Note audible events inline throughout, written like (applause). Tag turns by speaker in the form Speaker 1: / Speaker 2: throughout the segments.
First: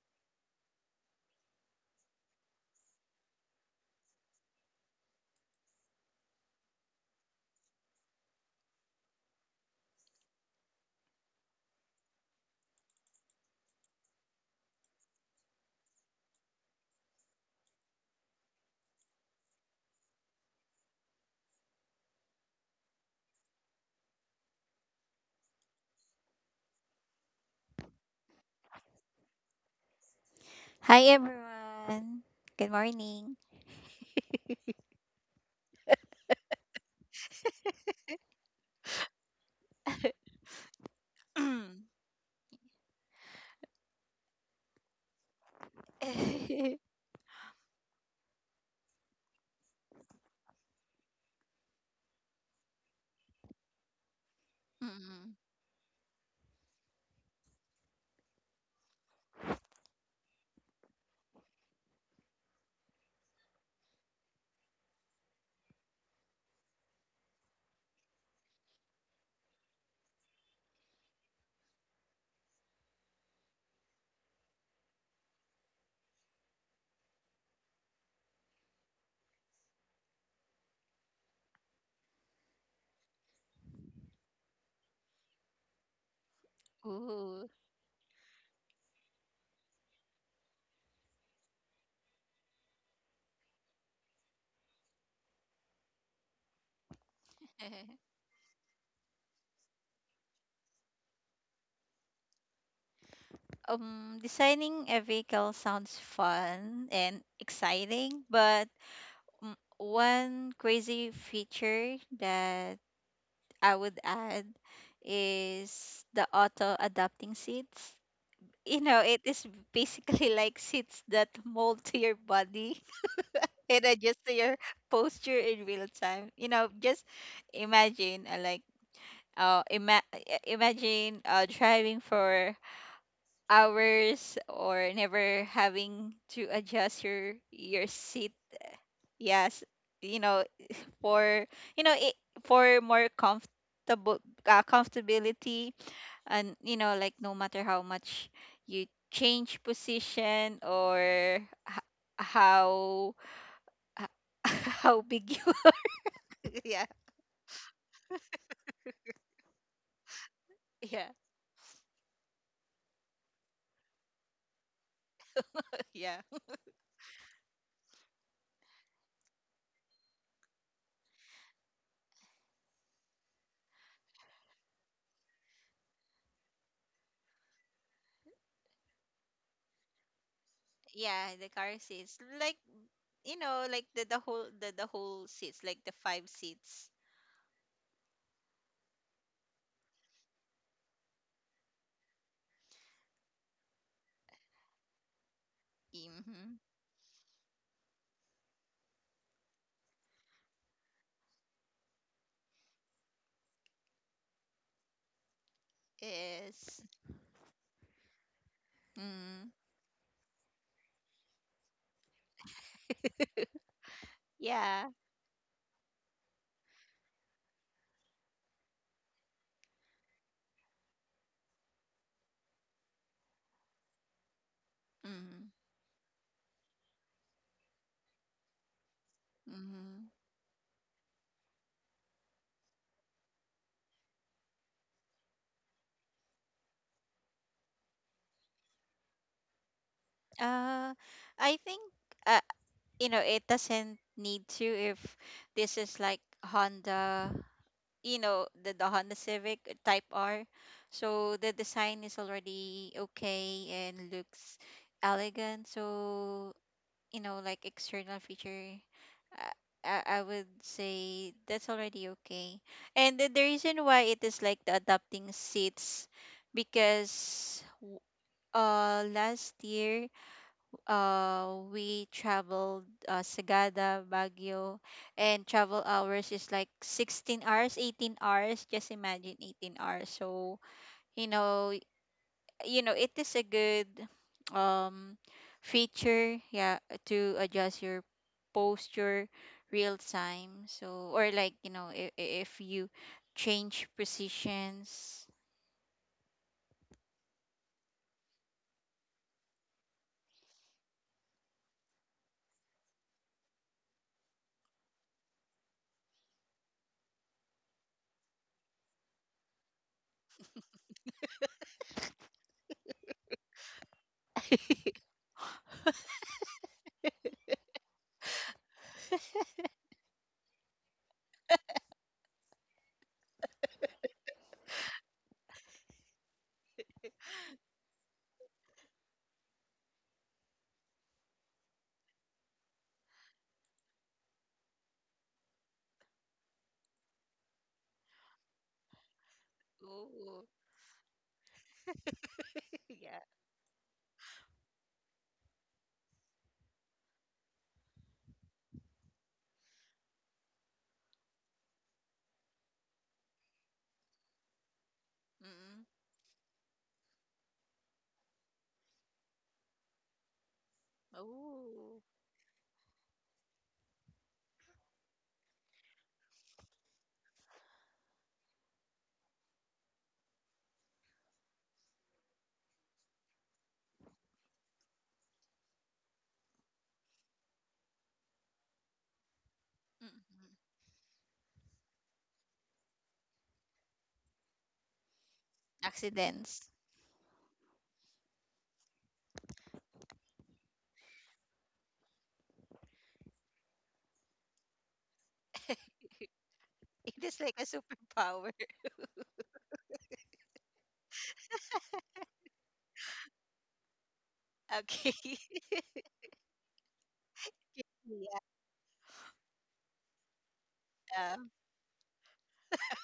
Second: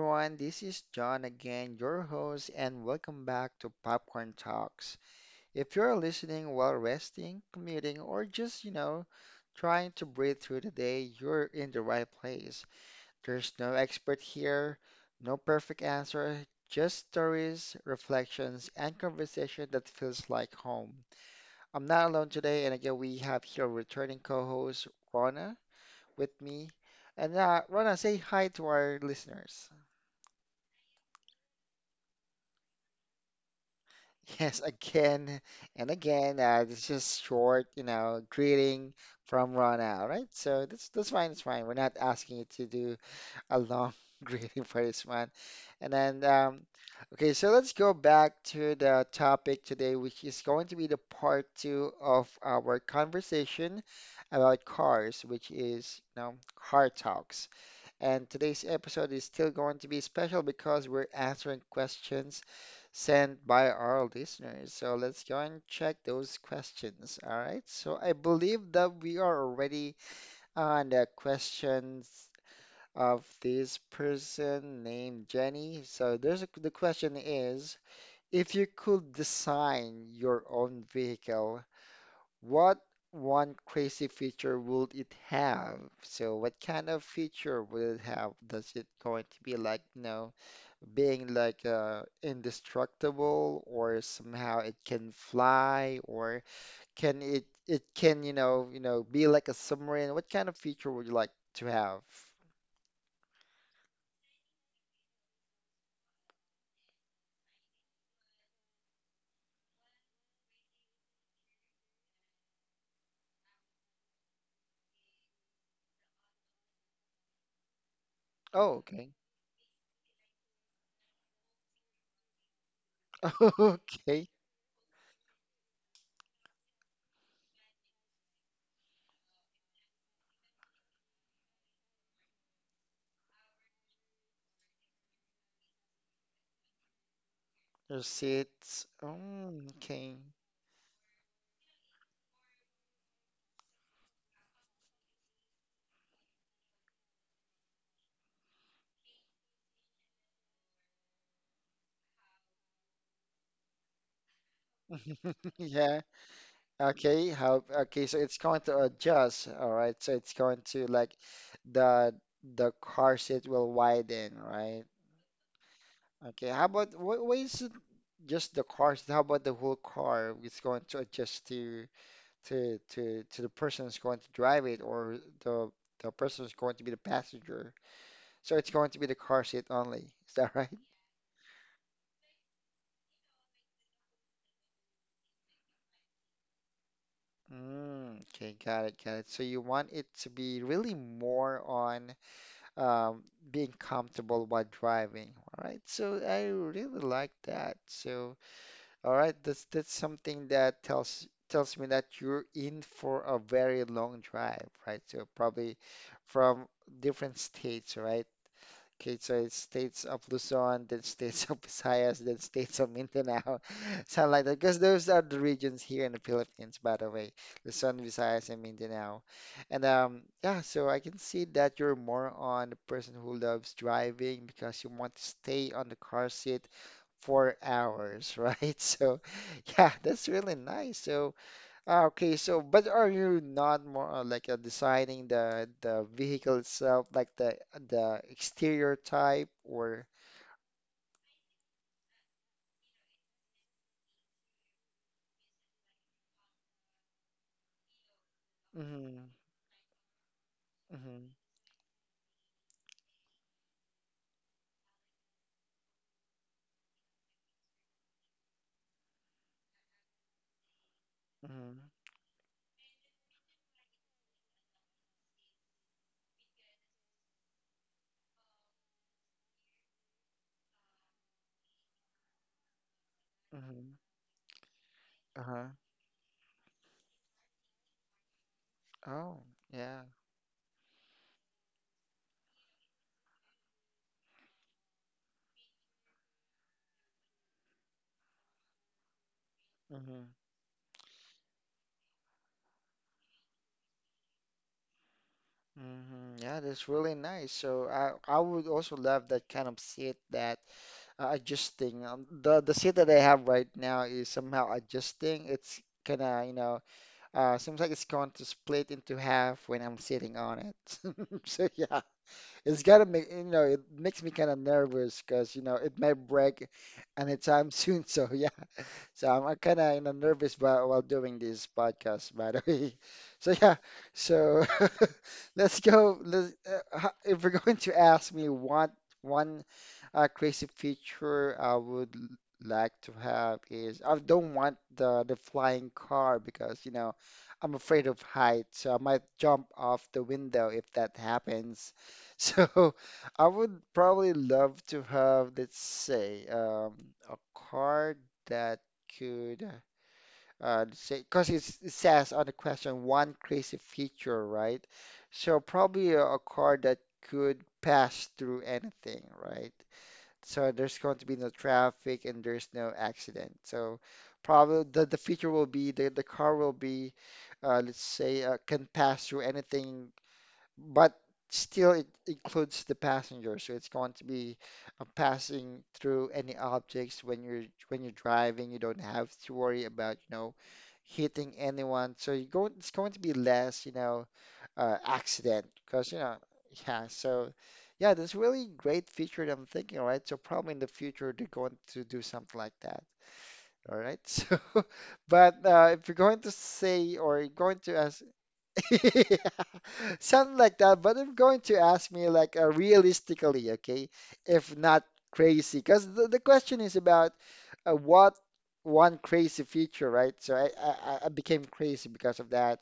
Speaker 1: everyone, this is John again, your host, and welcome back to Popcorn Talks. If you're listening while resting, commuting, or just, you know, trying to breathe through the day, you're in the right place. There's no expert here, no perfect answer, just stories, reflections, and conversation that feels like home. I'm not alone today, and again, we have here returning co-host Rona with me. And Rona, say hi to our listeners.
Speaker 2: Hi everyone. Good morning. (coughs)
Speaker 1: Yes, again and again. It's just short, you know, greeting from Rana, right? So that's fine. It's fine.
Speaker 2: Mm.
Speaker 1: We're not asking you to do a long (laughs) greeting for this one. And then, um,
Speaker 2: (laughs)
Speaker 1: okay, so let's go back to the topic today, which is going to be the part two of our conversation about
Speaker 2: Mm.
Speaker 1: cars, which is, you know, car talks. And today's episode is still going to be special because we're answering questions sent by our listeners. So let's go and check those questions. All right. So I believe that we are already on the questions of this person named Jenny. So the question is, if you could design your own vehicle, what one crazy feature would it have? So what kind of
Speaker 2: Ooh.
Speaker 1: feature will it have? Does it going to be like, you know, being like indestructible, or somehow it can fly, or can it it
Speaker 2: (laughs)
Speaker 1: can, you know, be like a submarine? What kind of feature would you like to have?
Speaker 2: Designing a vehicle sounds fun and exciting, but one crazy feature that I would add is the auto adapting seats. You
Speaker 1: Oh,
Speaker 2: know, it
Speaker 1: okay.
Speaker 2: is basically (laughs) like seats that mold to your body. (laughs) And adjust to
Speaker 1: (laughs) Okay.
Speaker 2: your posture in real time. You know, just imagine imagine driving for hours or never having to adjust your
Speaker 1: Your
Speaker 2: seat.
Speaker 1: seats.
Speaker 2: Yes,
Speaker 1: Mm,
Speaker 2: you
Speaker 1: okay.
Speaker 2: know, for you know it, for more comfortable comfortability. And you know, like no matter how much you change position or h- how (laughs) how big you
Speaker 1: (laughs) Yeah.
Speaker 2: (laughs) yeah,
Speaker 1: Okay, so it's going to adjust, all right? So it's going to
Speaker 2: yeah,
Speaker 1: like the the car seat will widen, right?
Speaker 2: yeah,
Speaker 1: Okay, how about wh why is it just the car seat? How about the whole car? It's going to adjust to to the person who's going to drive it, or the person who's going to be the passenger. So it's going to be the car seat only. Is that right?
Speaker 2: yeah. The car seats, like you know, like the the whole seats, like the five seats.
Speaker 1: Mm, okay, got it, got it. So you want it to be really more on um, being comfortable while driving. All right, so
Speaker 2: Mm-hmm.
Speaker 1: I really like that. So, all right, that's something that tells me that you're in for a very long drive, right? So probably
Speaker 2: Yes.
Speaker 1: from different states, right? Okay,
Speaker 2: Mm.
Speaker 1: so it's states of Luzon, then states of Visayas, then states of Mindanao, (laughs) something like that.
Speaker 2: Yeah.
Speaker 1: Because those are the regions here in the Philippines, by the way, Luzon, Visayas, and Mindanao. And Yeah, so I can see that you're more on the person who loves driving because you want to
Speaker 2: Mm.
Speaker 1: stay on the car seat for hours, (laughs) right? So
Speaker 2: Mm-hmm.
Speaker 1: yeah, that's really nice. So ah, okay, so but are you not more like designing the vehicle itself, like the exterior type, or?
Speaker 2: Uh, I think, uh, you know, it doesn't need to, if this is like Honda, you know, the Honda
Speaker 1: Mm-hmm,
Speaker 2: Civic Type R. So the
Speaker 1: mm-hmm,
Speaker 2: design is already okay and looks elegant. So you know, like external feature, uh, I would say that's
Speaker 1: mm-hmm,
Speaker 2: already okay. And the reason why it is like the adapting seats, because last year we traveled, Sagada
Speaker 1: mm-hmm.
Speaker 2: Baguio, and travel
Speaker 1: Uh-huh.
Speaker 2: hours is like 16 hours, 18 hours. Just imagine,
Speaker 1: Oh,
Speaker 2: 18 hours.
Speaker 1: yeah.
Speaker 2: So you know, it is a good um feature, yeah, to adjust your posture real
Speaker 1: Mm-hmm,
Speaker 2: time. So, or like you know, if you change positions.
Speaker 1: mm-hmm. Yeah, that's really nice. So I would also love that kind of seat that adjusting. The seat that I have right now is somehow adjusting. It's kind of you know seems like it's going to split into half when I'm sitting on it. (laughs) So yeah. It's gotta make you know it makes me kind of nervous because you know it may break anytime soon. (laughs) So yeah, so I'm kind of you know nervous while doing this podcast, by the way. (laughs) So yeah, so (laughs) let's go. Let's, if you're (laughs) going to ask me what one a crazy feature I would like to have is, I don't want the flying car because you know I'm afraid of heights, so I might jump off the
Speaker 2: Oh,
Speaker 1: window if that happens. (laughs)
Speaker 2: (laughs)
Speaker 1: So
Speaker 2: yeah.
Speaker 1: I would probably love to have, let's say, a car that could let's say, because it says on the question one crazy feature, right? So
Speaker 2: Mm.
Speaker 1: probably a car that could pass through anything, right? So there's going to be no
Speaker 2: Oh.
Speaker 1: traffic and there's no accident. So probably the feature will be the car will be, let's say, can pass through anything, but still it includes the passenger. So it's going to be passing through any objects when you're driving. You don't have to worry
Speaker 2: Mm,
Speaker 1: about,
Speaker 2: mm.
Speaker 1: you know, hitting anyone. So you go, it's going to be less, you know accident, because you know
Speaker 2: Accidents.
Speaker 1: yeah. So yeah, that's really great feature that I'm thinking. All right, so probably in the future they're going to do something like that. All right. (laughs) So but if you're going to
Speaker 2: (laughs) It
Speaker 1: say,
Speaker 2: is like
Speaker 1: or
Speaker 2: a
Speaker 1: you're going to ask,
Speaker 2: superpower. (laughs)
Speaker 1: (laughs) something like that. But if you're going to ask me like realistically, okay, if not
Speaker 2: Okay. (laughs)
Speaker 1: crazy, because the question is about
Speaker 2: Yeah.
Speaker 1: what one crazy feature, right? So I became crazy because of that.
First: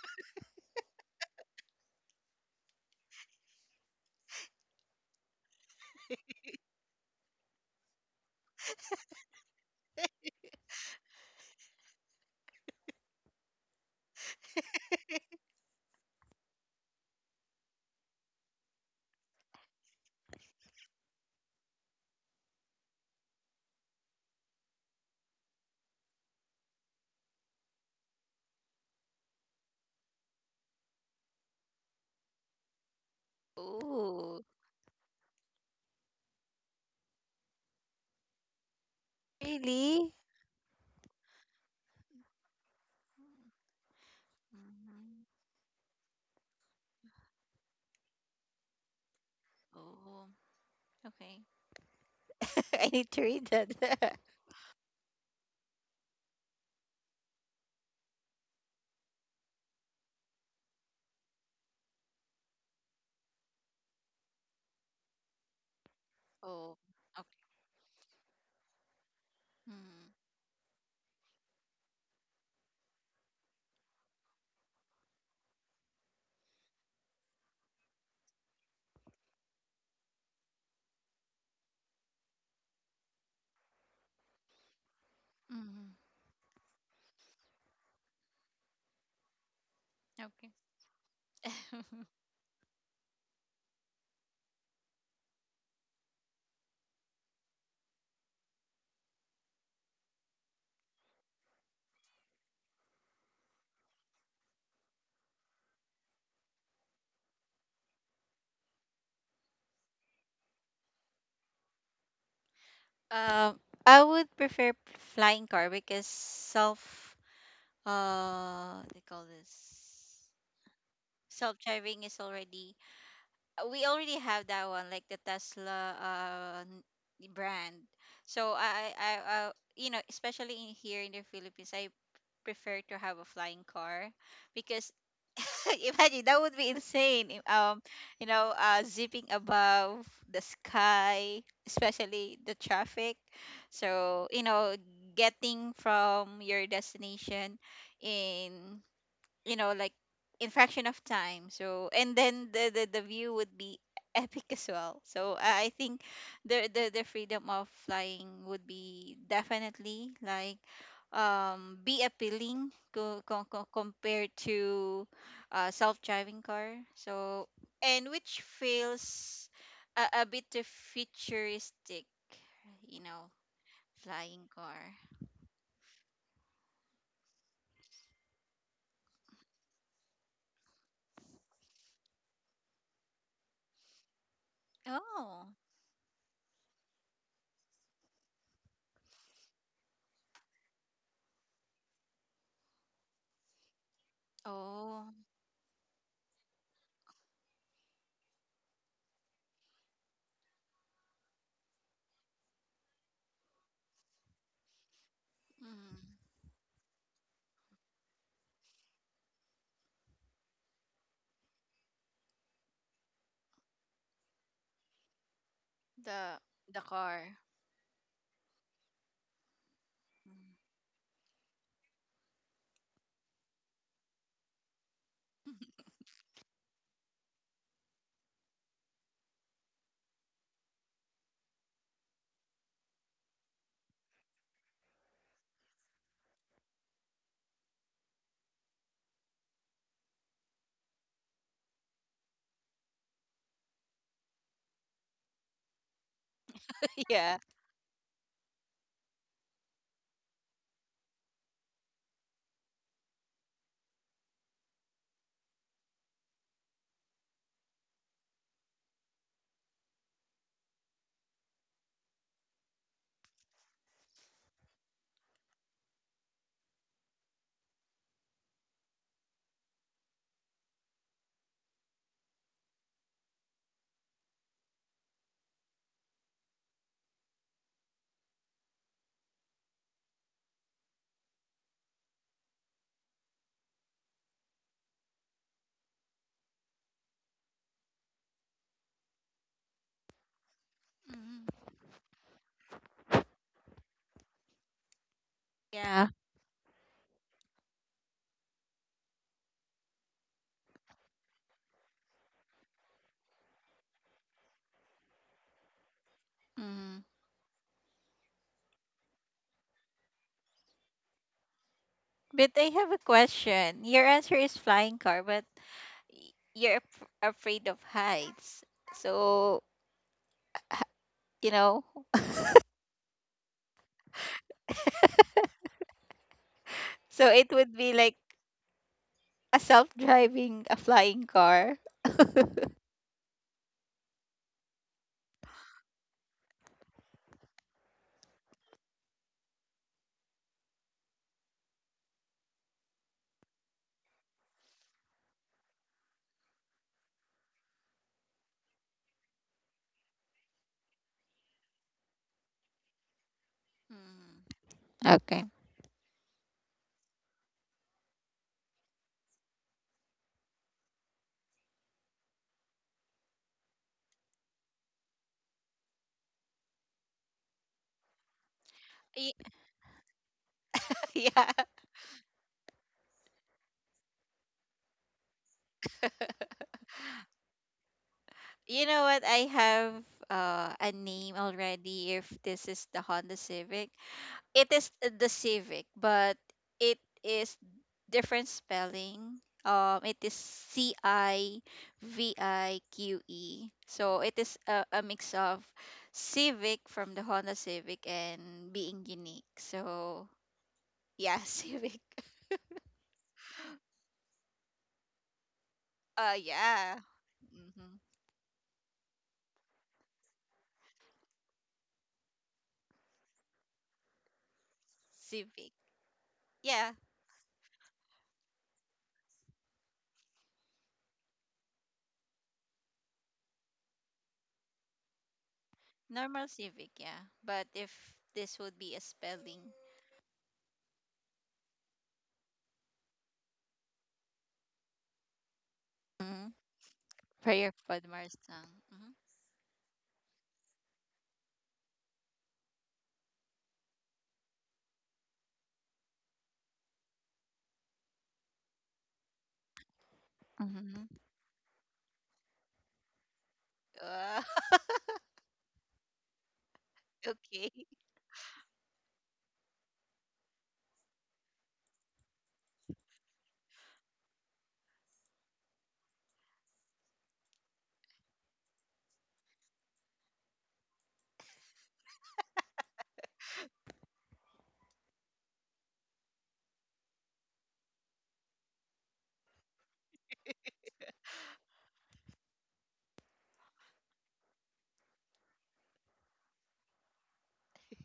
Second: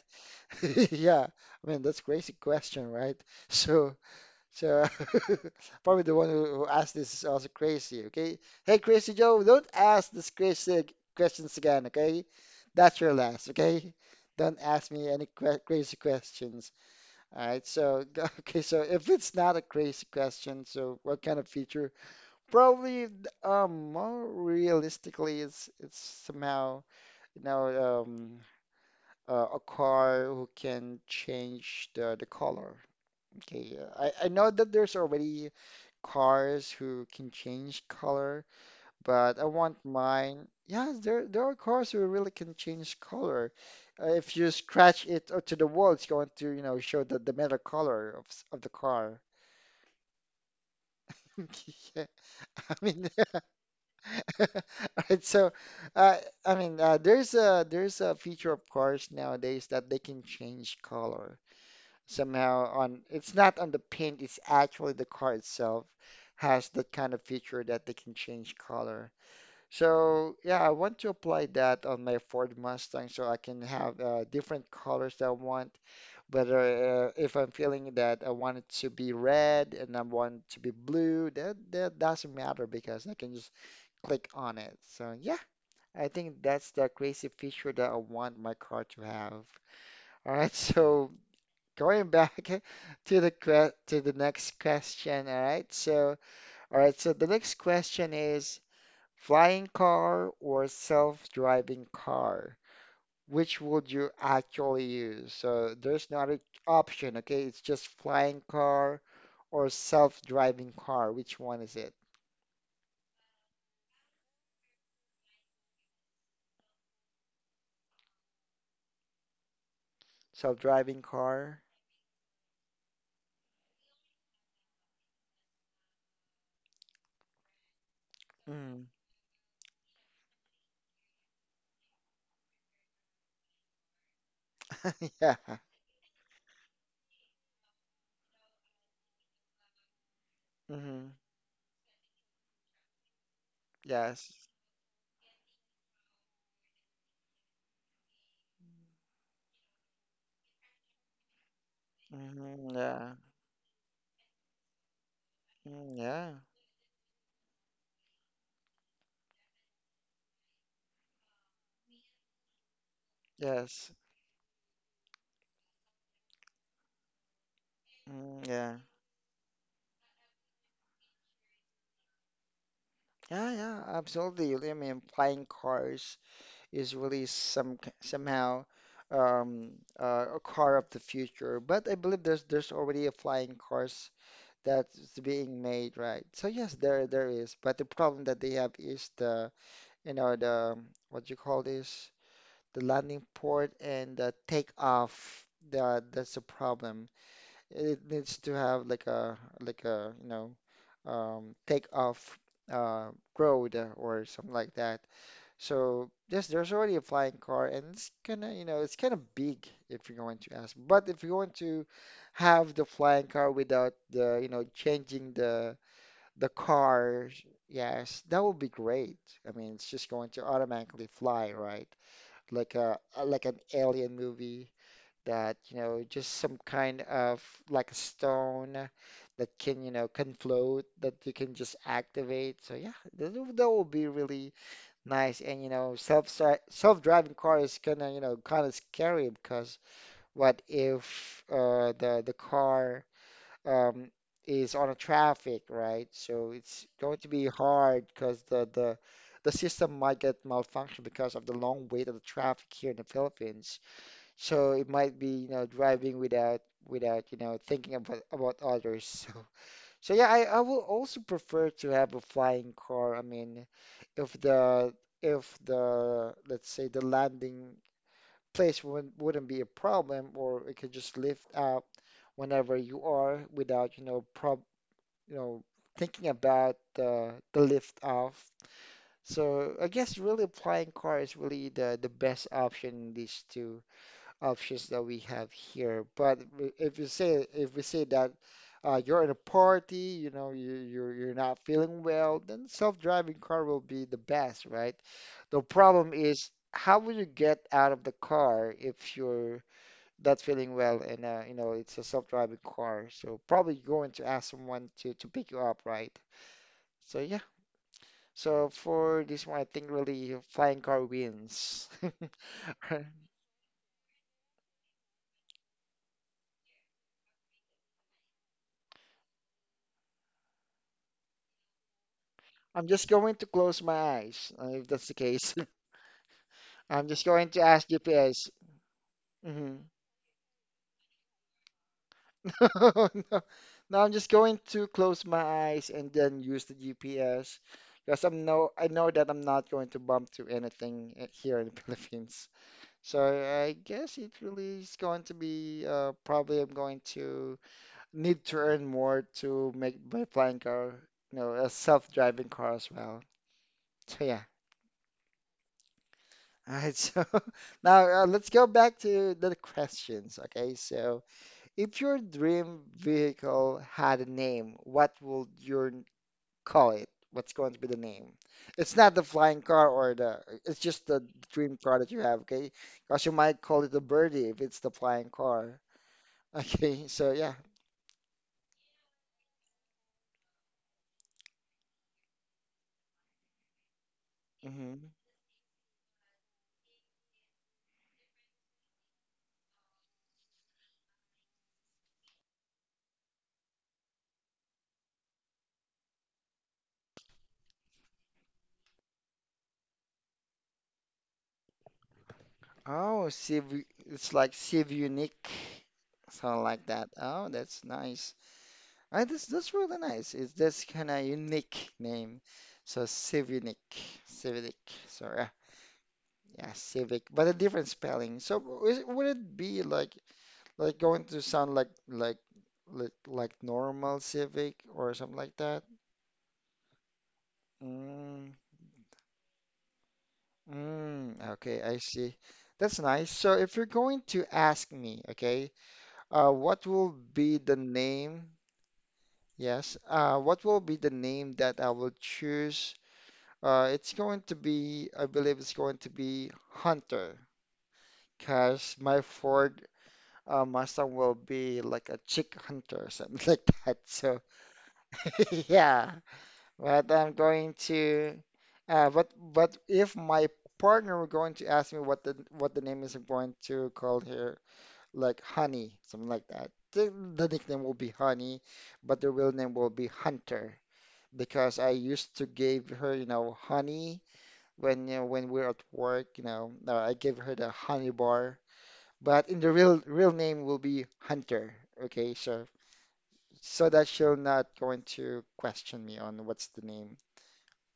Speaker 1: (laughs) Yeah, I mean, that's crazy question, right? So, so (laughs) probably the one who asked this is also crazy. Okay, hey Crazy Joe, don't ask questions again. Okay, that's your last. Okay, don't ask me any que crazy questions. All right. So, (laughs) Okay. So if it's not a crazy question, so what kind of feature? Probably, more realistically, it's somehow you know a car who can change the color. Okay, I
Speaker 2: Oh,
Speaker 1: know that there's already cars who can change color, but I want
Speaker 2: really?
Speaker 1: mine. Yeah, there are cars who really can change
Speaker 2: Mhm.
Speaker 1: color. If you scratch it to the wall, it's going to, you know, show the metal color of the car.
Speaker 2: Oh, okay.
Speaker 1: (laughs) Yeah,
Speaker 2: (laughs)
Speaker 1: I
Speaker 2: I need
Speaker 1: mean,
Speaker 2: to read that. (laughs)
Speaker 1: (laughs) right, so uh, I mean, there's a feature of cars nowadays that they can change color. Somehow on it's not on the paint, it's actually the car itself has
Speaker 2: Oh,
Speaker 1: that kind of
Speaker 2: okay.
Speaker 1: feature that they can change color. So
Speaker 2: Mm,
Speaker 1: yeah, I want to apply that on my Ford Mustang so I can have different colors that I want, whether if I'm feeling that I want it to be red and I want it to be blue, that that doesn't matter because I can just click on it. So yeah,
Speaker 2: mm,
Speaker 1: I think that's the crazy feature that I want my car to have. All
Speaker 2: okay.
Speaker 1: right. (laughs) So
Speaker 2: (laughs)
Speaker 1: going back (laughs) to the next question. All right. So, all right. So the next question is, flying car or self-driving car? Which would you actually use? So there's not an option. Okay. It's just flying car or self-driving car. Which one is it?
Speaker 2: I would prefer flying car. Because self they call this
Speaker 1: Self-driving
Speaker 2: self
Speaker 1: car?
Speaker 2: driving is already, we already have that one, like the Tesla brand. So
Speaker 1: Mm.
Speaker 2: I, you know, especially in here in the Philippines, I prefer to have a flying car. Because
Speaker 1: (laughs) Yeah.
Speaker 2: (laughs) imagine, that would be insane. If, You know, zipping above the
Speaker 1: Hmm.
Speaker 2: sky, especially the traffic. So
Speaker 1: Yes.
Speaker 2: you know, getting from your destination in, you know, like in fraction of time. So, and then
Speaker 1: Hmm.
Speaker 2: the the
Speaker 1: Yeah.
Speaker 2: view would be (laughs) epic as well. So I
Speaker 1: Mm,
Speaker 2: think
Speaker 1: yeah.
Speaker 2: the the freedom of flying would be definitely like, be appealing
Speaker 1: Yes.
Speaker 2: compared to self-driving car. So, and which
Speaker 1: Mm, yeah.
Speaker 2: feels a bit too futuristic, you know.
Speaker 1: Yeah, yeah,
Speaker 2: Flying
Speaker 1: absolutely. I
Speaker 2: car.
Speaker 1: mean, flying cars is really somehow um, a car of the future. But I believe there's already a flying cars that's
Speaker 2: Oh.
Speaker 1: being made, right? So yes, there is. But the problem that they have is the you know the what you call this, the landing port and the
Speaker 2: Oh.
Speaker 1: takeoff. The, that's the problem. It needs to have like a you know take off uh, road or something like that. So
Speaker 2: Mm,
Speaker 1: yes, there's already a flying car, and it's kind of you know it's kind of big if you're going to ask. But if you want to have the flying car without the you know changing the
Speaker 2: the
Speaker 1: car,
Speaker 2: car.
Speaker 1: yes, that would be great. I mean, it's just going to
Speaker 2: (laughs)
Speaker 1: automatically fly, right? Like a like an alien movie that, you know, just some kind of like a stone that can, you know, can float that you can just activate. So yeah, that will be really nice. And you know, self-driving car is kind of, you know, kind of scary because what if the car um, is on a traffic, right? So it's going to
Speaker 2: Yeah.
Speaker 1: be hard because the system might get malfunctioned because of the long wait of the traffic here in the Philippines. So it might be, you know, driving without you know, thinking about others. (laughs) So so yeah, I will also prefer to have a flying car. I mean, if the if the, let's say, the landing place wouldn't be a problem, or it could just lift up whenever you are without, you know, prob you know, thinking about the lift off. So I guess really a flying car is really the best option in these two options that we have here. But if you say, if we say that you're in a party, you know, you're not
Speaker 2: Mm-hmm.
Speaker 1: feeling well, then self-driving car will be the best, right? The
Speaker 2: Yeah.
Speaker 1: problem is how will you get out of the car if you're not feeling well, and you know it's a self-driving car? So probably you're going to ask someone to pick you up, right?
Speaker 2: Mm-hmm.
Speaker 1: So yeah. So for this one, I think really flying car wins.
Speaker 2: But I have a
Speaker 1: (laughs)
Speaker 2: question. Your answer is flying car, but you're afraid of heights. So, you know,
Speaker 1: I'm just going to close my eyes if that's the case. (laughs)
Speaker 2: (laughs)
Speaker 1: I'm just
Speaker 2: so
Speaker 1: going
Speaker 2: it
Speaker 1: to
Speaker 2: would
Speaker 1: ask
Speaker 2: be like
Speaker 1: GPS.
Speaker 2: a
Speaker 1: hmm
Speaker 2: self-driving a flying car.
Speaker 1: (laughs) Oh, no, now I'm just going to close my eyes and then use the GPS because I know that I'm not going to bump to anything here in the (laughs) Philippines. So I guess it really is going to be probably I'm going to need to earn more to make my flying car, a self-driving car as well. So
Speaker 2: Mm.
Speaker 1: yeah.
Speaker 2: Okay.
Speaker 1: All right, so (laughs) now let's go back to the questions. Okay, so if your dream vehicle had a name, what would your call it? What's going to be the name? It's not the
Speaker 2: Y-
Speaker 1: flying car or it's just
Speaker 2: (laughs)
Speaker 1: the
Speaker 2: yeah.
Speaker 1: dream car that you have, okay? Because you might call it a birdie if it's the flying car. (laughs) Okay, so yeah.
Speaker 2: You know what? I have, a name already if this is the Honda Civic. It is
Speaker 1: hmm
Speaker 2: the Civic, but it is different spelling. It is CIVIQE. So it is a, mix of Civic from the Honda Civic and being unique. So yeah, (laughs) Civic.
Speaker 1: Oh, Civ, it's like Civ Unique, something like
Speaker 2: Yeah.
Speaker 1: that. Oh, that's
Speaker 2: Mm-hmm.
Speaker 1: nice. I this really nice. It's this kind of unique name. So Civic, Civic. So
Speaker 2: Civic.
Speaker 1: yeah,
Speaker 2: Yeah,
Speaker 1: Civic, but a different spelling. So would it be like like going to sound like normal Civic or something like that?
Speaker 2: normal Civic. Yeah, but if
Speaker 1: Mm,
Speaker 2: this would be a spelling.
Speaker 1: okay, I see. That's nice. So if you're going to ask me, okay,
Speaker 2: Mm-hmm.
Speaker 1: what will be
Speaker 2: Prayer
Speaker 1: the
Speaker 2: for the Mars
Speaker 1: name?
Speaker 2: song.
Speaker 1: Yes, what will be the name that I will choose? It's going to be, I believe it's going to be Hunter, because my Ford
Speaker 2: Mm-hmm.
Speaker 1: Mustang
Speaker 2: Mm-hmm.
Speaker 1: will be like a chick hunter or something (laughs) like that.
Speaker 2: Uh,
Speaker 1: So (laughs) yeah, but
Speaker 2: (laughs)
Speaker 1: I'm
Speaker 2: okay.
Speaker 1: going to, but if my partner were going to ask me what the name is, I'm going to call her like Honey, something like that. The nickname will be Honey, but the real name will be Hunter because I used to give her, you know, honey when when we're at work, I give her the honey bar, but in the real name will be Hunter. Okay, so so that she'll not going to question me on what's the name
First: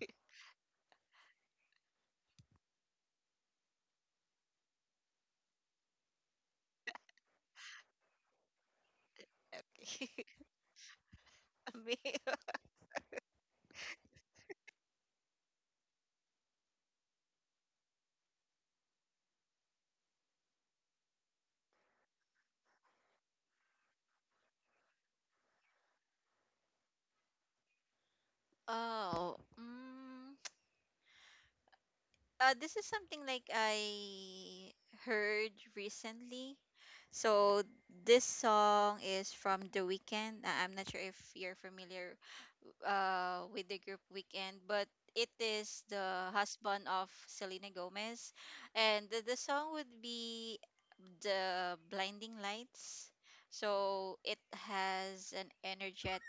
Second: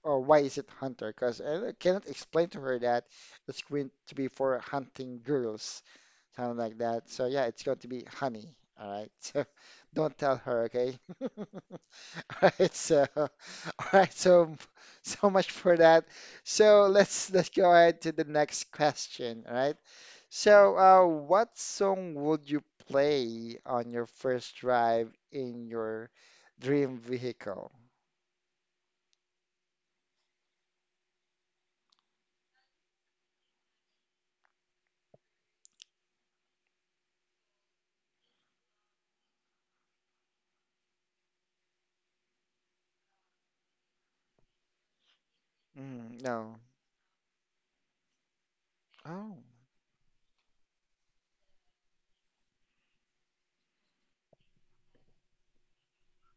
Speaker 1: or why is it Hunter? Because I cannot explain to her that it's going to be for hunting girls, something like that. So yeah, it's going to be honey. All right, (laughs) so don't
Speaker 2: (laughs)
Speaker 1: tell her, okay? (laughs)
Speaker 2: Me-
Speaker 1: (laughs) All right, so (laughs) all right, so so much for that. So let's go ahead to the next question. All right. So what song would you play on your first drive in your dream vehicle?
Speaker 2: oh, this is something like I heard recently. So this song is from The Weeknd. I'm not sure if you're familiar with the group Weekend, but it is
Speaker 1: Mm,
Speaker 2: the
Speaker 1: no.
Speaker 2: husband of Selena Gomez, and the
Speaker 1: Oh.
Speaker 2: song would be the Blinding Lights. So it has an energetic,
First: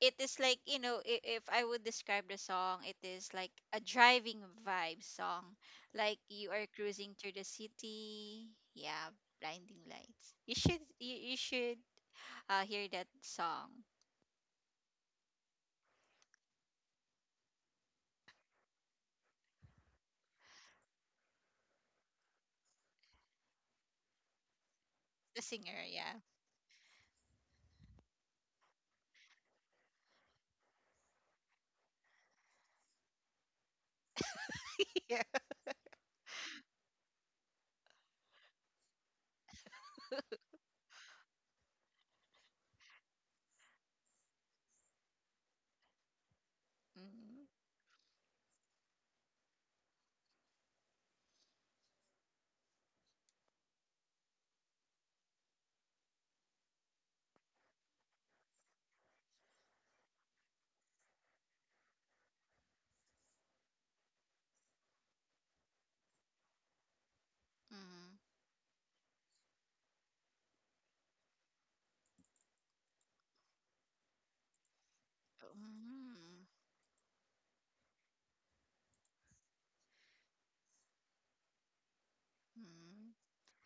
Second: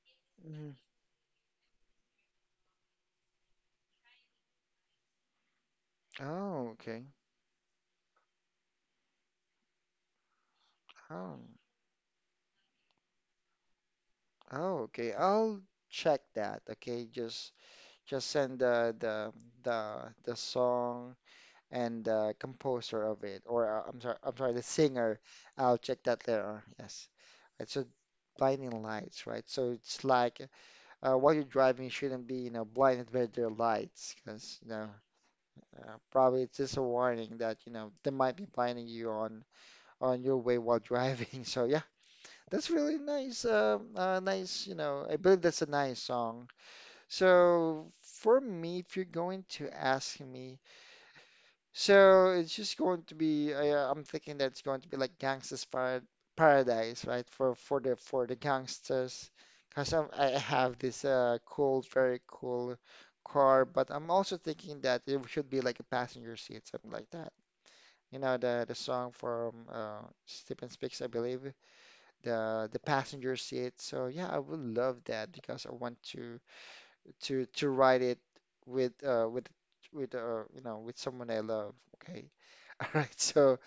Speaker 2: it is like
Speaker 1: Mm.
Speaker 2: you know, if I would describe the song, it is like a driving vibe song, like you are
Speaker 1: Oh, okay.
Speaker 2: cruising through the city. Yeah, blinding lights, you should you
Speaker 1: Oh.
Speaker 2: should hear that song.
Speaker 1: Oh, okay. I'll check that. Okay, just send the song and composer of it, or I'm sorry, the singer.
Speaker 2: The
Speaker 1: I'll
Speaker 2: singer,
Speaker 1: check
Speaker 2: yeah.
Speaker 1: that later. Yes, it's so blinding lights, right? So it's like while you're driving, you shouldn't be, you know, blinded by their lights, because you know,
Speaker 2: (laughs) Yeah.
Speaker 1: probably it's just a warning that you know they might be blinding you on your way while driving. (laughs) So yeah, that's really nice. Nice, you know, I believe that's a nice song.
Speaker 2: Mm-hmm.
Speaker 1: So for me, if you're going to ask me. So it's just going to be. I'm thinking that it's going to be like Gangsta's Paradise, right? For the gangsters, because I have this cool, very cool car, but I'm also thinking that it should be like a passenger seat, something like that. You know the song from Stephen Speaks, I believe, the passenger seat. So yeah, I would love that because I want to to write it with you know with someone I love. Okay. (laughs) All
Speaker 2: Mm-hmm.
Speaker 1: right. So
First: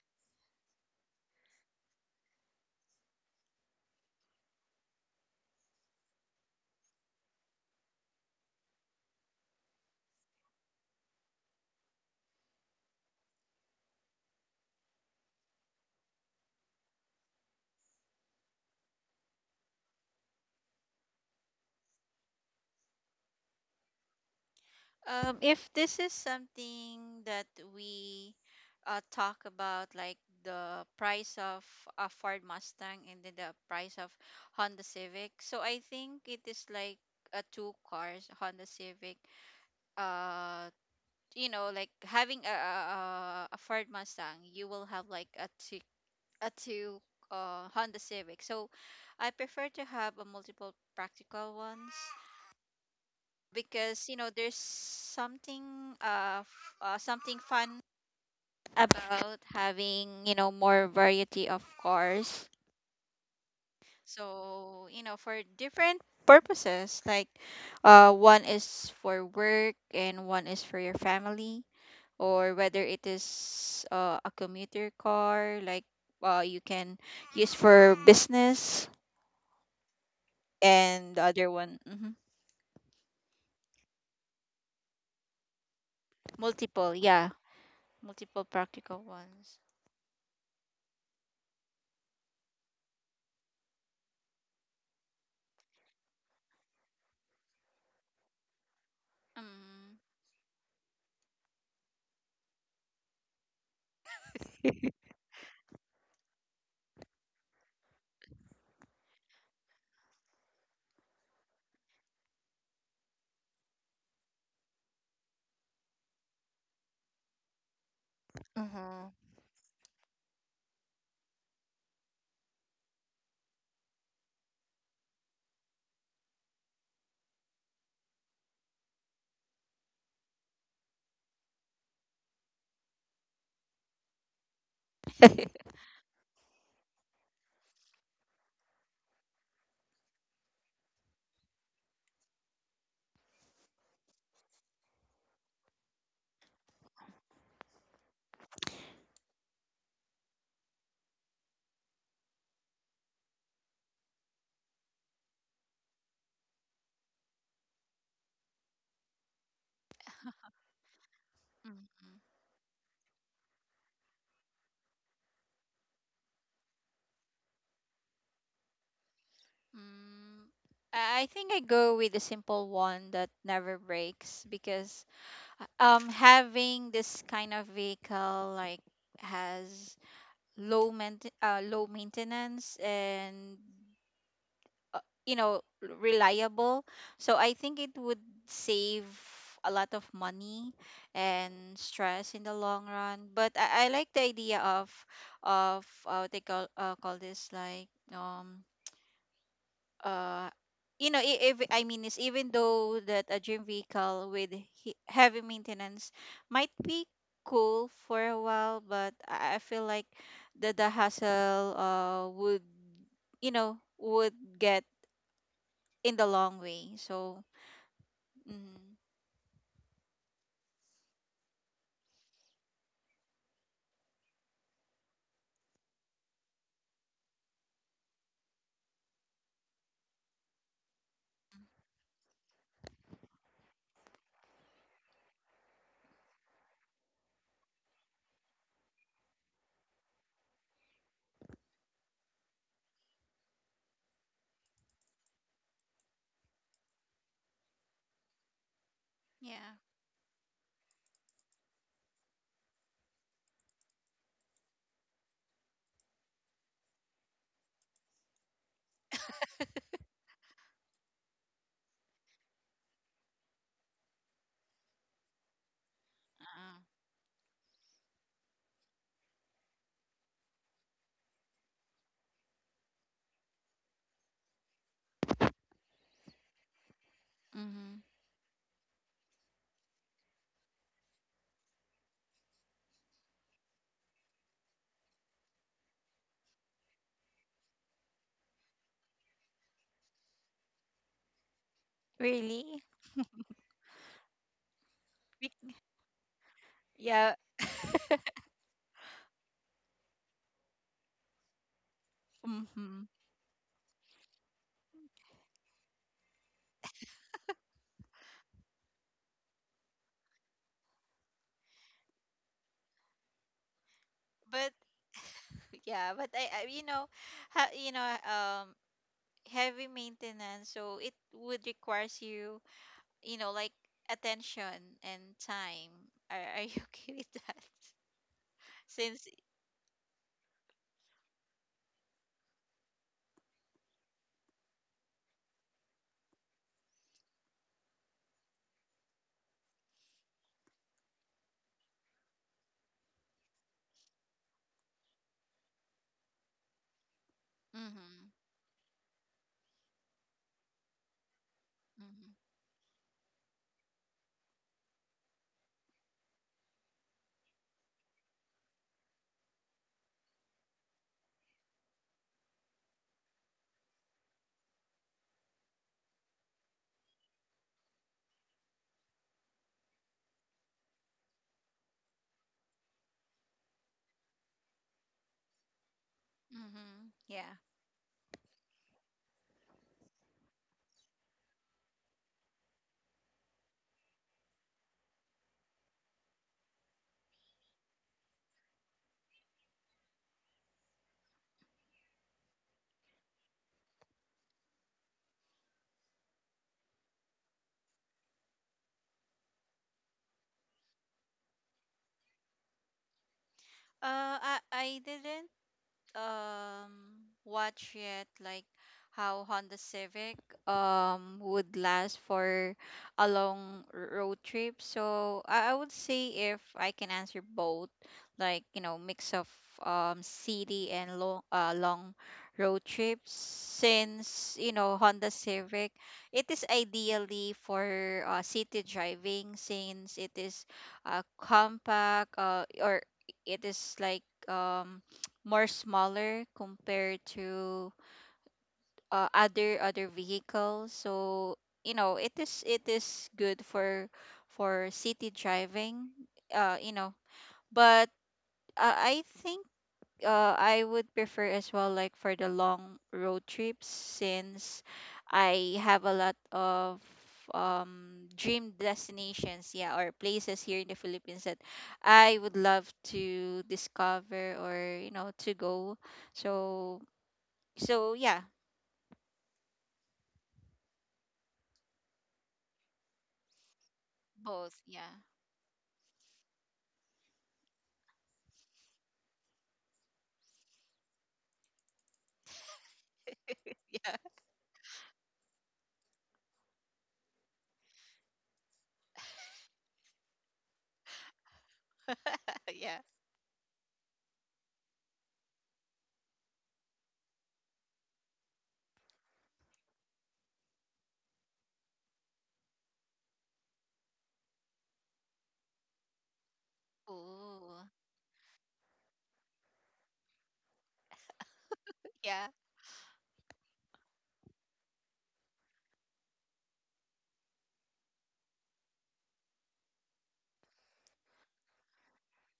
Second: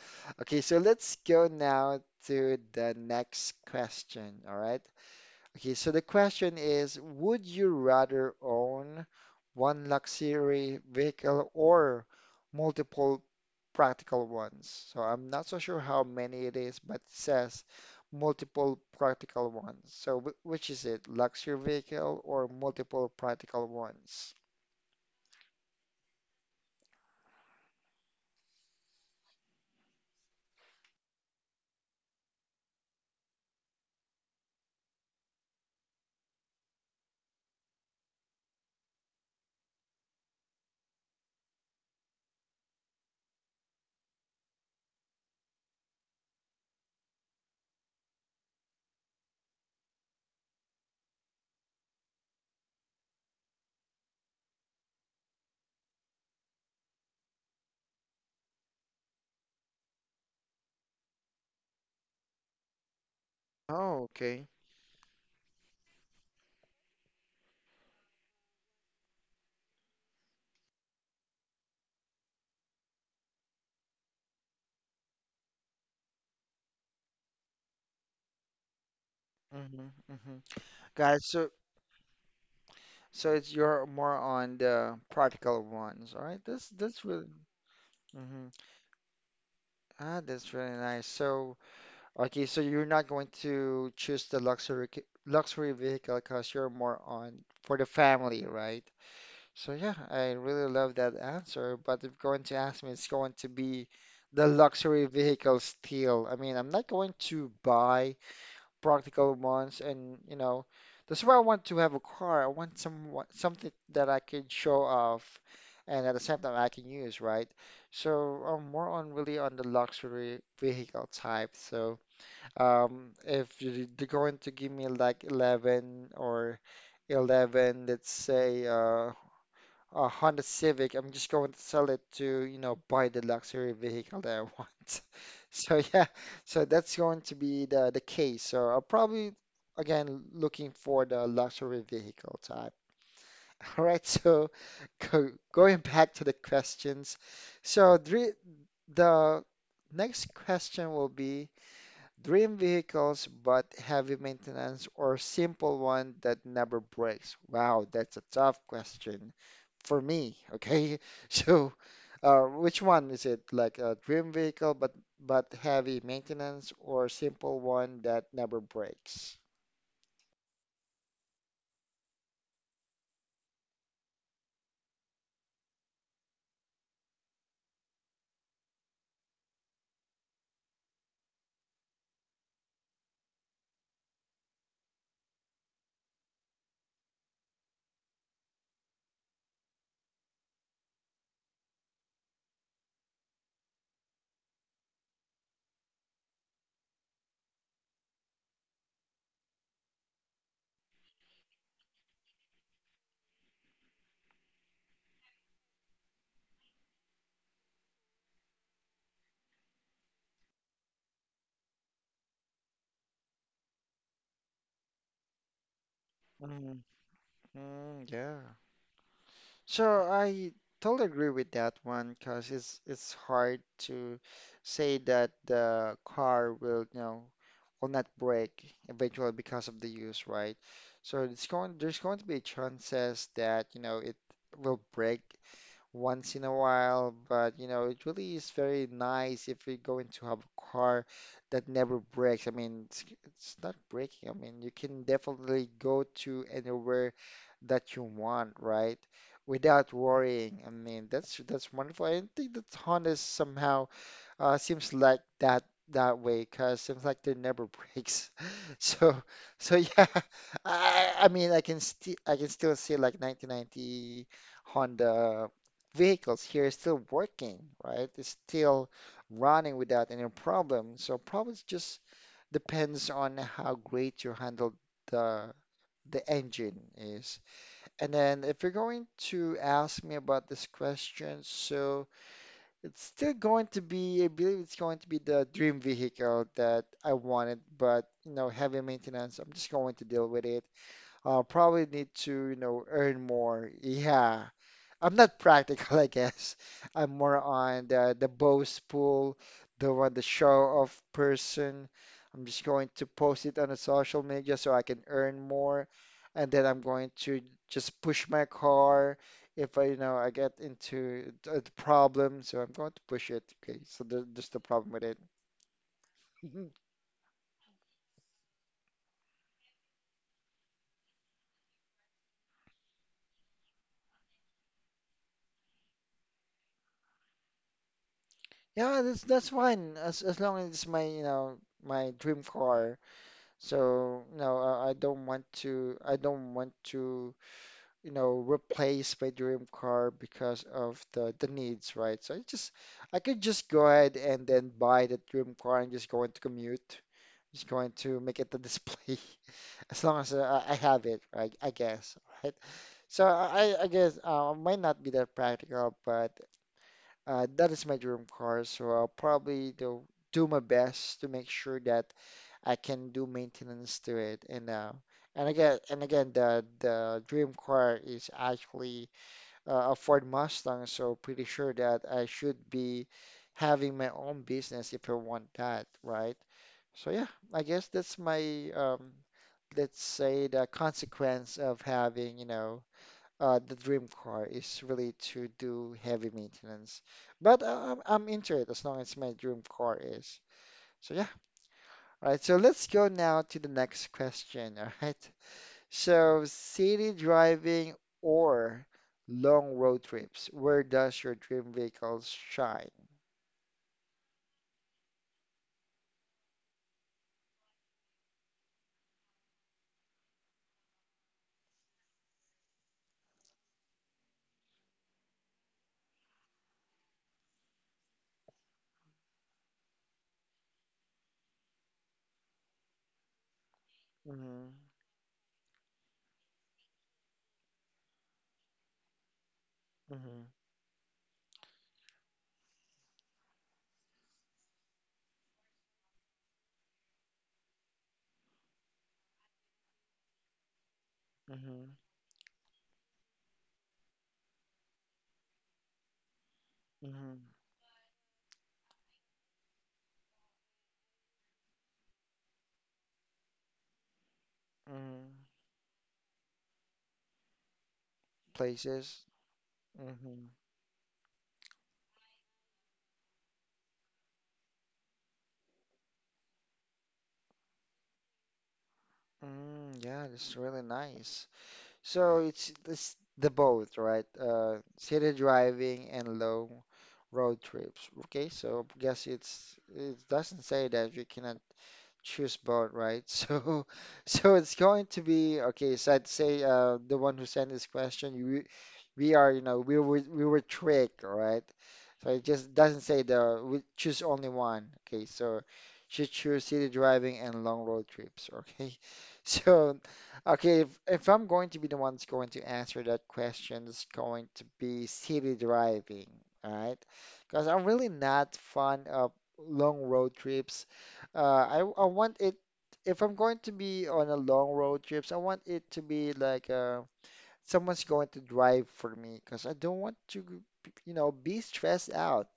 Speaker 1: okay, so let's go now to the next question. All right. Okay, so the question is, would you rather own one luxury vehicle or multiple practical ones? So I'm not so sure how many it is, but it says multiple practical ones. So which is it, luxury vehicle or multiple practical ones?
Speaker 2: If this is something that we talk about, like the price of a Ford Mustang and then the price of Honda Civic, so I think it is like a two cars Honda Civic. Uh, you know, like having a Ford Mustang, you will have like a two, a two Honda Civic. So I prefer to have a multiple practical ones because you know, there's something something fun about having, you know, more variety of cars.
Speaker 1: Oh, okay.
Speaker 2: So, you know, for different purposes, like one is for work and one is for your family, or whether it is, a commuter car, like you can use for business.
Speaker 1: Mm-hmm, mm-hmm.
Speaker 2: And
Speaker 1: Got
Speaker 2: the
Speaker 1: it.
Speaker 2: other
Speaker 1: So,
Speaker 2: one, mhm,
Speaker 1: so it's you're more on the practical ones. All right.
Speaker 2: multiple,
Speaker 1: That's
Speaker 2: yeah,
Speaker 1: really.
Speaker 2: multiple
Speaker 1: Mm-hmm.
Speaker 2: practical ones.
Speaker 1: Ah, that's really nice. So, okay, so you're not going to choose the luxury vehicle because you're more on for the family, right? So
Speaker 2: Mm.
Speaker 1: yeah, I really love that answer. But if going to ask me, it's going to be the luxury vehicle still. I mean, I'm not going to buy practical ones, and you know, that's why I want to have a car. I want some something that I can show off, and at the same time I can use, right? So I'm more
Speaker 2: Mm-hmm.
Speaker 1: on really on the luxury vehicle type. So. If they're going to give me like 11 or 11, let's say a Honda Civic, I'm just going to sell it to, you know, buy the luxury vehicle that I want. (laughs)
Speaker 2: (laughs)
Speaker 1: So yeah, so that's going to be the case. So I'll probably again looking for the luxury vehicle type. (laughs) All right, so (laughs) going back to the questions. So the next question will be. Dream vehicles, but heavy maintenance or simple one that never breaks? Wow, that's a tough question for me. Okay, (laughs) so
Speaker 2: Mm,
Speaker 1: which one is it? Like a dream vehicle, but heavy maintenance or simple one that never breaks?
Speaker 2: mm, I think I go with the simple one that never breaks. Because having this kind of vehicle, like, has low maintenance and, you know, reliable. So I think it would save a lot of money and stress in the long run. But I like the idea of what they call, call this like uh you know, I- if I mean, is even though that a dream vehicle with heavy maintenance might be cool for a while, but I feel like the hassle would, you know, would get in the long
Speaker 1: Mhm.
Speaker 2: way. So
Speaker 1: Yeah.
Speaker 2: mm-hmm.
Speaker 1: So I totally agree with that one because it's hard to say that the car will, you know, will not break eventually because of the use, right? So it's going there's going to be chances that, you know, it will break once in a while, but you know, it really is very nice if you're going to have a car that never breaks. I mean, it's not breaking. I mean, you can definitely go to anywhere that you want, right?
Speaker 2: Yeah.
Speaker 1: Without worrying. I mean, that's wonderful. I think that Honda is somehow seems like that that way, 'cause seems like they never breaks. (laughs) So, so yeah, (laughs) I mean, I can still I can still see like 1990 Honda vehicles here
Speaker 2: Uh.
Speaker 1: still working, right? It's still running without any problem. So probably it's just depends on how great you handle the the engine is.
Speaker 2: Mm-hmm.
Speaker 1: And then if you're going to ask me about this question, so. It's still going to be, I believe it's going to be the dream vehicle that I wanted, but you know, heavy maintenance, I'm just going to deal with it. I'll probably need to, you
Speaker 2: Really?
Speaker 1: know, earn more. Yeah. I'm not
Speaker 2: Bec-
Speaker 1: practical, (laughs) I guess. I'm
Speaker 2: yeah.
Speaker 1: more on the boastful, the one the show off person. I'm just going
Speaker 2: Mm-hmm.
Speaker 1: to post it on the social media so I can earn more, and then I'm going to just push my car if you know, I get into a problem. So I'm going to push it. Okay, so there, there's the
Speaker 2: But
Speaker 1: problem with it.
Speaker 2: yeah, but I, you know, you know, heavy maintenance, so it would requires you, you know, like attention and time. Are you (laughs) okay with that?
Speaker 1: Yeah,
Speaker 2: Since,
Speaker 1: that's fine as long as it's my, you know, my dream car. So no, I don't want to. You know, replaced my dream car because of the needs, right? So I just I could just go ahead and then buy the dream car and just going to commute. Just going to
Speaker 2: mm-hmm,
Speaker 1: make it the display (laughs) as long as I have it, right? I guess,
Speaker 2: mm-hmm,
Speaker 1: right? So I guess might not be that practical, but that is my dream car. So I'll probably do my best to make sure that I can do maintenance to it and again the dream car is actually a Ford Mustang, so pretty sure that I should be having my own business if I want that, right?
Speaker 2: mm-hmm,
Speaker 1: So yeah,
Speaker 2: yeah.
Speaker 1: I guess that's my let's say the consequence of having, you know, the dream car is really to do heavy maintenance. But I'm into it as long as my dream car is. So yeah, all right. So let's go now to the next question. (laughs) All right. So, city driving or long road trips, where does your dream vehicle shine?
Speaker 2: I didn't um watch yet, like, how Honda Civic would last for a long road trip. So I would say, if I can answer both, like you know, mix of city and long long road trips, since
Speaker 1: Mm-hmm.
Speaker 2: you know Honda Civic, it is ideally for city driving since it
Speaker 1: Mm-hmm.
Speaker 2: is compact, or it is like um more smaller compared to other vehicles. So you
Speaker 1: Mm-hmm.
Speaker 2: know, it is good for city driving, you know.
Speaker 1: Mm-hmm.
Speaker 2: But I think, I would prefer as well, like, for the long road trips. Since
Speaker 1: Mm-hmm.
Speaker 2: I have a lot of dream
Speaker 1: Places?
Speaker 2: destinations, yeah, or
Speaker 1: Mm-hmm.
Speaker 2: places here in the Philippines that I would love to discover, or you know, to go. So, yeah.
Speaker 1: Mm, yeah, that's really nice. So it's this the both, right?
Speaker 2: Both, yeah.
Speaker 1: City driving and long road trips. Okay, so I guess it's it doesn't say that you cannot choose both, right? (laughs) So,
Speaker 2: (laughs) yeah,
Speaker 1: so it's going to be okay. So I'd say the one who sent this question, you, we are, you know, we were tricked, all right? So it just
Speaker 2: yeah,
Speaker 1: doesn't say the we choose only one. Okay, so should choose city driving and long road trips. Okay, (laughs) so okay, if I'm going to be the one that's going to answer that question, it's going to be city driving. All right, because
Speaker 2: oh
Speaker 1: I'm really not fond of long road trips. Uh, I want
Speaker 2: yeah.
Speaker 1: it if I'm going to be on a long road trips. I want it to be like someone's going to drive for me, because I don't want to, you know, be stressed out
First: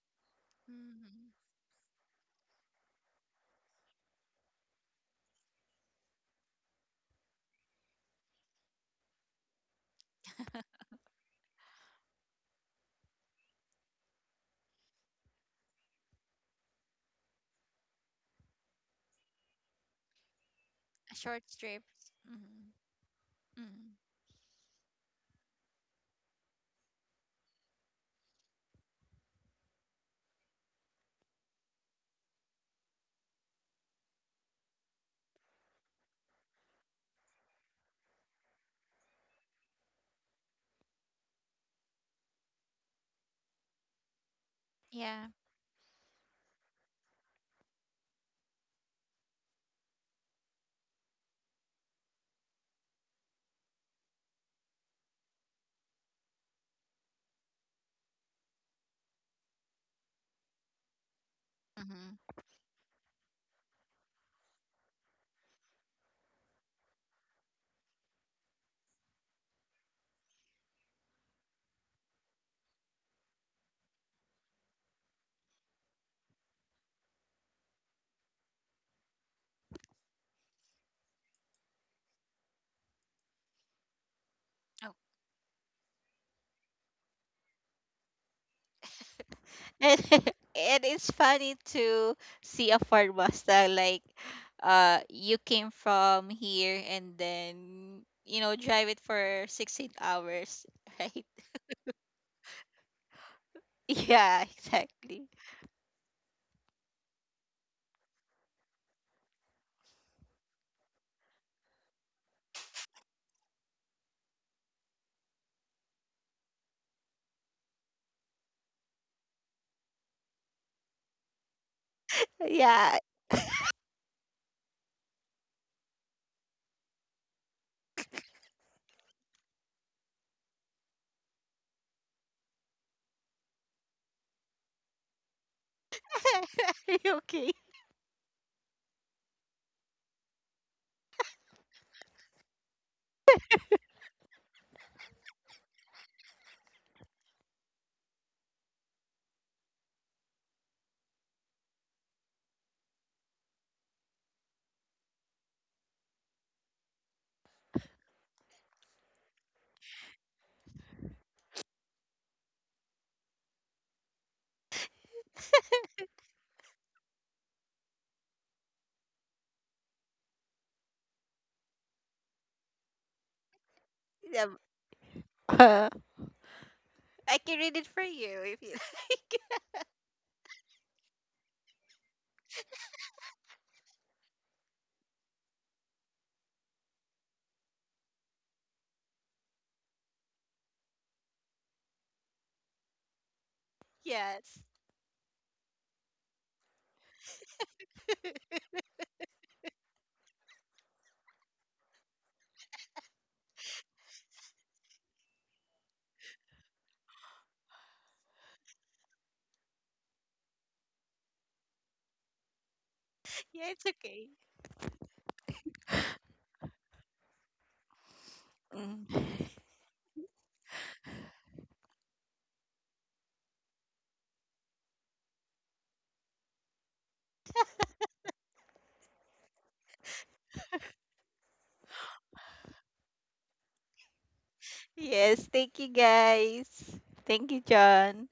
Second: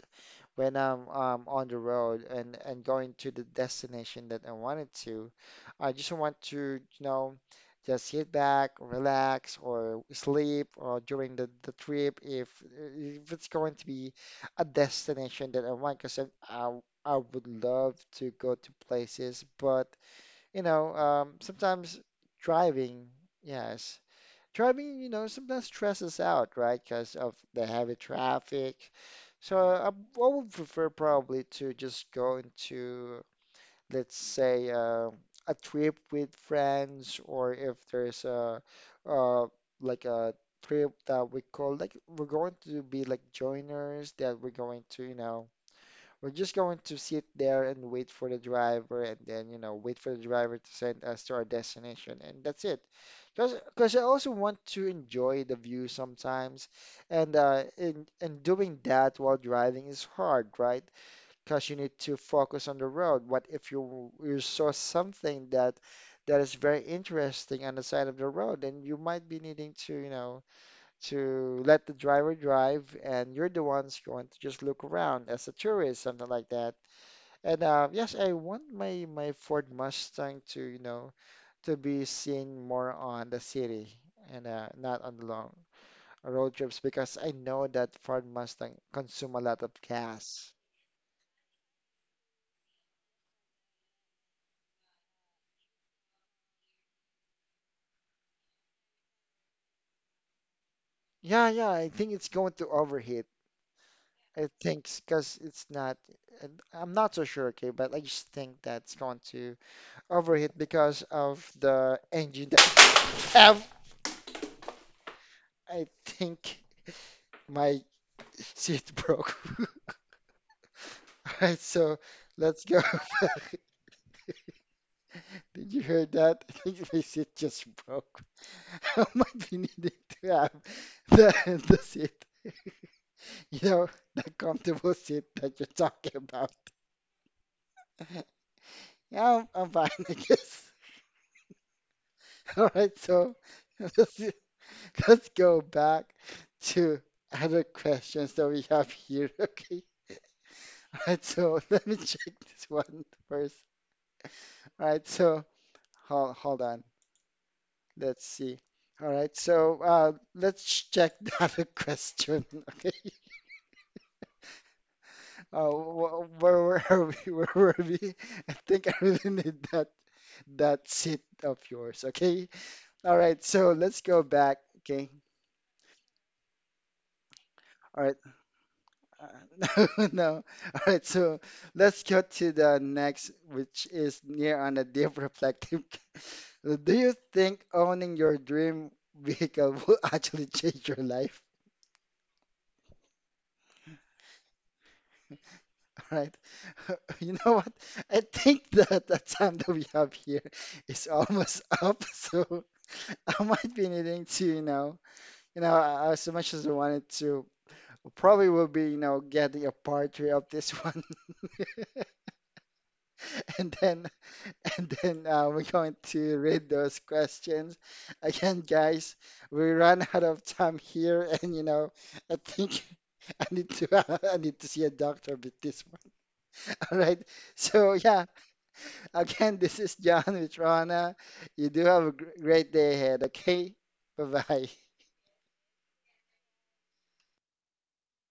Speaker 1: when I'm
Speaker 2: Mm-hmm.
Speaker 1: on the road and, going to the destination that I wanted to. I just want to, you know, just sit back, relax, or sleep, or during the trip if it's going to be a destination that I want, because I I would love to go to places, but you know,
Speaker 2: A short strip.
Speaker 1: sometimes
Speaker 2: Mm-hmm.
Speaker 1: driving,
Speaker 2: Mm-hmm.
Speaker 1: yes, driving, you know, sometimes stresses out, right? Because of the heavy traffic. So I would prefer probably to just go into, let's say, a trip with friends, or if there's a, uh, like a trip that we call like we're going to be like joiners that we're going to, you
Speaker 2: Yeah.
Speaker 1: know, we're just going to sit there and wait for the driver, and then, you know, wait for the driver to send us to our destination, and that's it. Because I also want to enjoy the view sometimes, and in and doing that while driving is hard, right? Because you need to
Speaker 2: Mm-hmm.
Speaker 1: focus on the road. What if you saw something that that is very interesting on the side of the road, and you might be needing to, you know, to let the driver drive, and you're the ones going to just look around as a tourist, something like that. And yes, I want my Ford Mustang to, you know, to be seen more on the city and
Speaker 2: Oh. (laughs)
Speaker 1: not on the long road trips, because I know that Ford Mustang consume a lot of
Speaker 2: And,
Speaker 1: gas.
Speaker 2: and it's funny to see a Ford Mustang, like, you came from here and then, you know, drive it for 16 hours, (laughs) right?
Speaker 1: Yeah, yeah, I think it's going to overheat.
Speaker 2: Yeah,
Speaker 1: I think
Speaker 2: exactly.
Speaker 1: because it's not, and I'm not so sure, okay, but I just think that's going to overheat because of the engine that we have. I think my seat broke. (laughs) All right, so let's go.
Speaker 2: Yeah.
Speaker 1: (laughs) Did you hear that? I think my seat just broke. (laughs) I might be needing to have (laughs) the seat, you know, the comfortable seat that you're talking about.
Speaker 2: (laughs) Are you okay?
Speaker 1: (laughs) Yeah, I'm fine, I guess. (laughs) All right, so let's, let's go back to other questions that we have here, (laughs) okay? All right, so (laughs) let me check this one first. All right, so hold on. Let's see. All right. So let's check (laughs) the other question. (laughs) Okay.
Speaker 2: (laughs)
Speaker 1: Where were we? (laughs) Where were we? I think I really (laughs) need that that seat of yours. Okay. All right. So let's go
Speaker 2: Yeah.
Speaker 1: back. Okay.
Speaker 2: Uh, I can read it for
Speaker 1: All right.
Speaker 2: you if you (laughs)
Speaker 1: (laughs) No, no. All right. So let's go to the next, which is near on a deep reflective. (laughs) Do you think owning your dream vehicle (laughs) will actually change your life?
Speaker 2: Yes.
Speaker 1: Right? (laughs) You know what? I think that the time that we have here is almost (laughs) up, so (laughs) I might be needing to, you know, as much as I wanted to, probably will be, you know, getting a part 3 of this one, (laughs)
Speaker 2: Yeah,
Speaker 1: and
Speaker 2: it's
Speaker 1: then
Speaker 2: okay.
Speaker 1: and then we're going to read those questions again, guys.
Speaker 2: Mm.
Speaker 1: We ran out of time here, (laughs) and you know, I think (laughs) I need to (laughs) I need to see a doctor with this one. (laughs) All right, so yeah. (laughs) Again, this is John with Rana. You do have a great day ahead, okay? Bye bye.
Speaker 2: Yes, thank you guys. Thank you, John.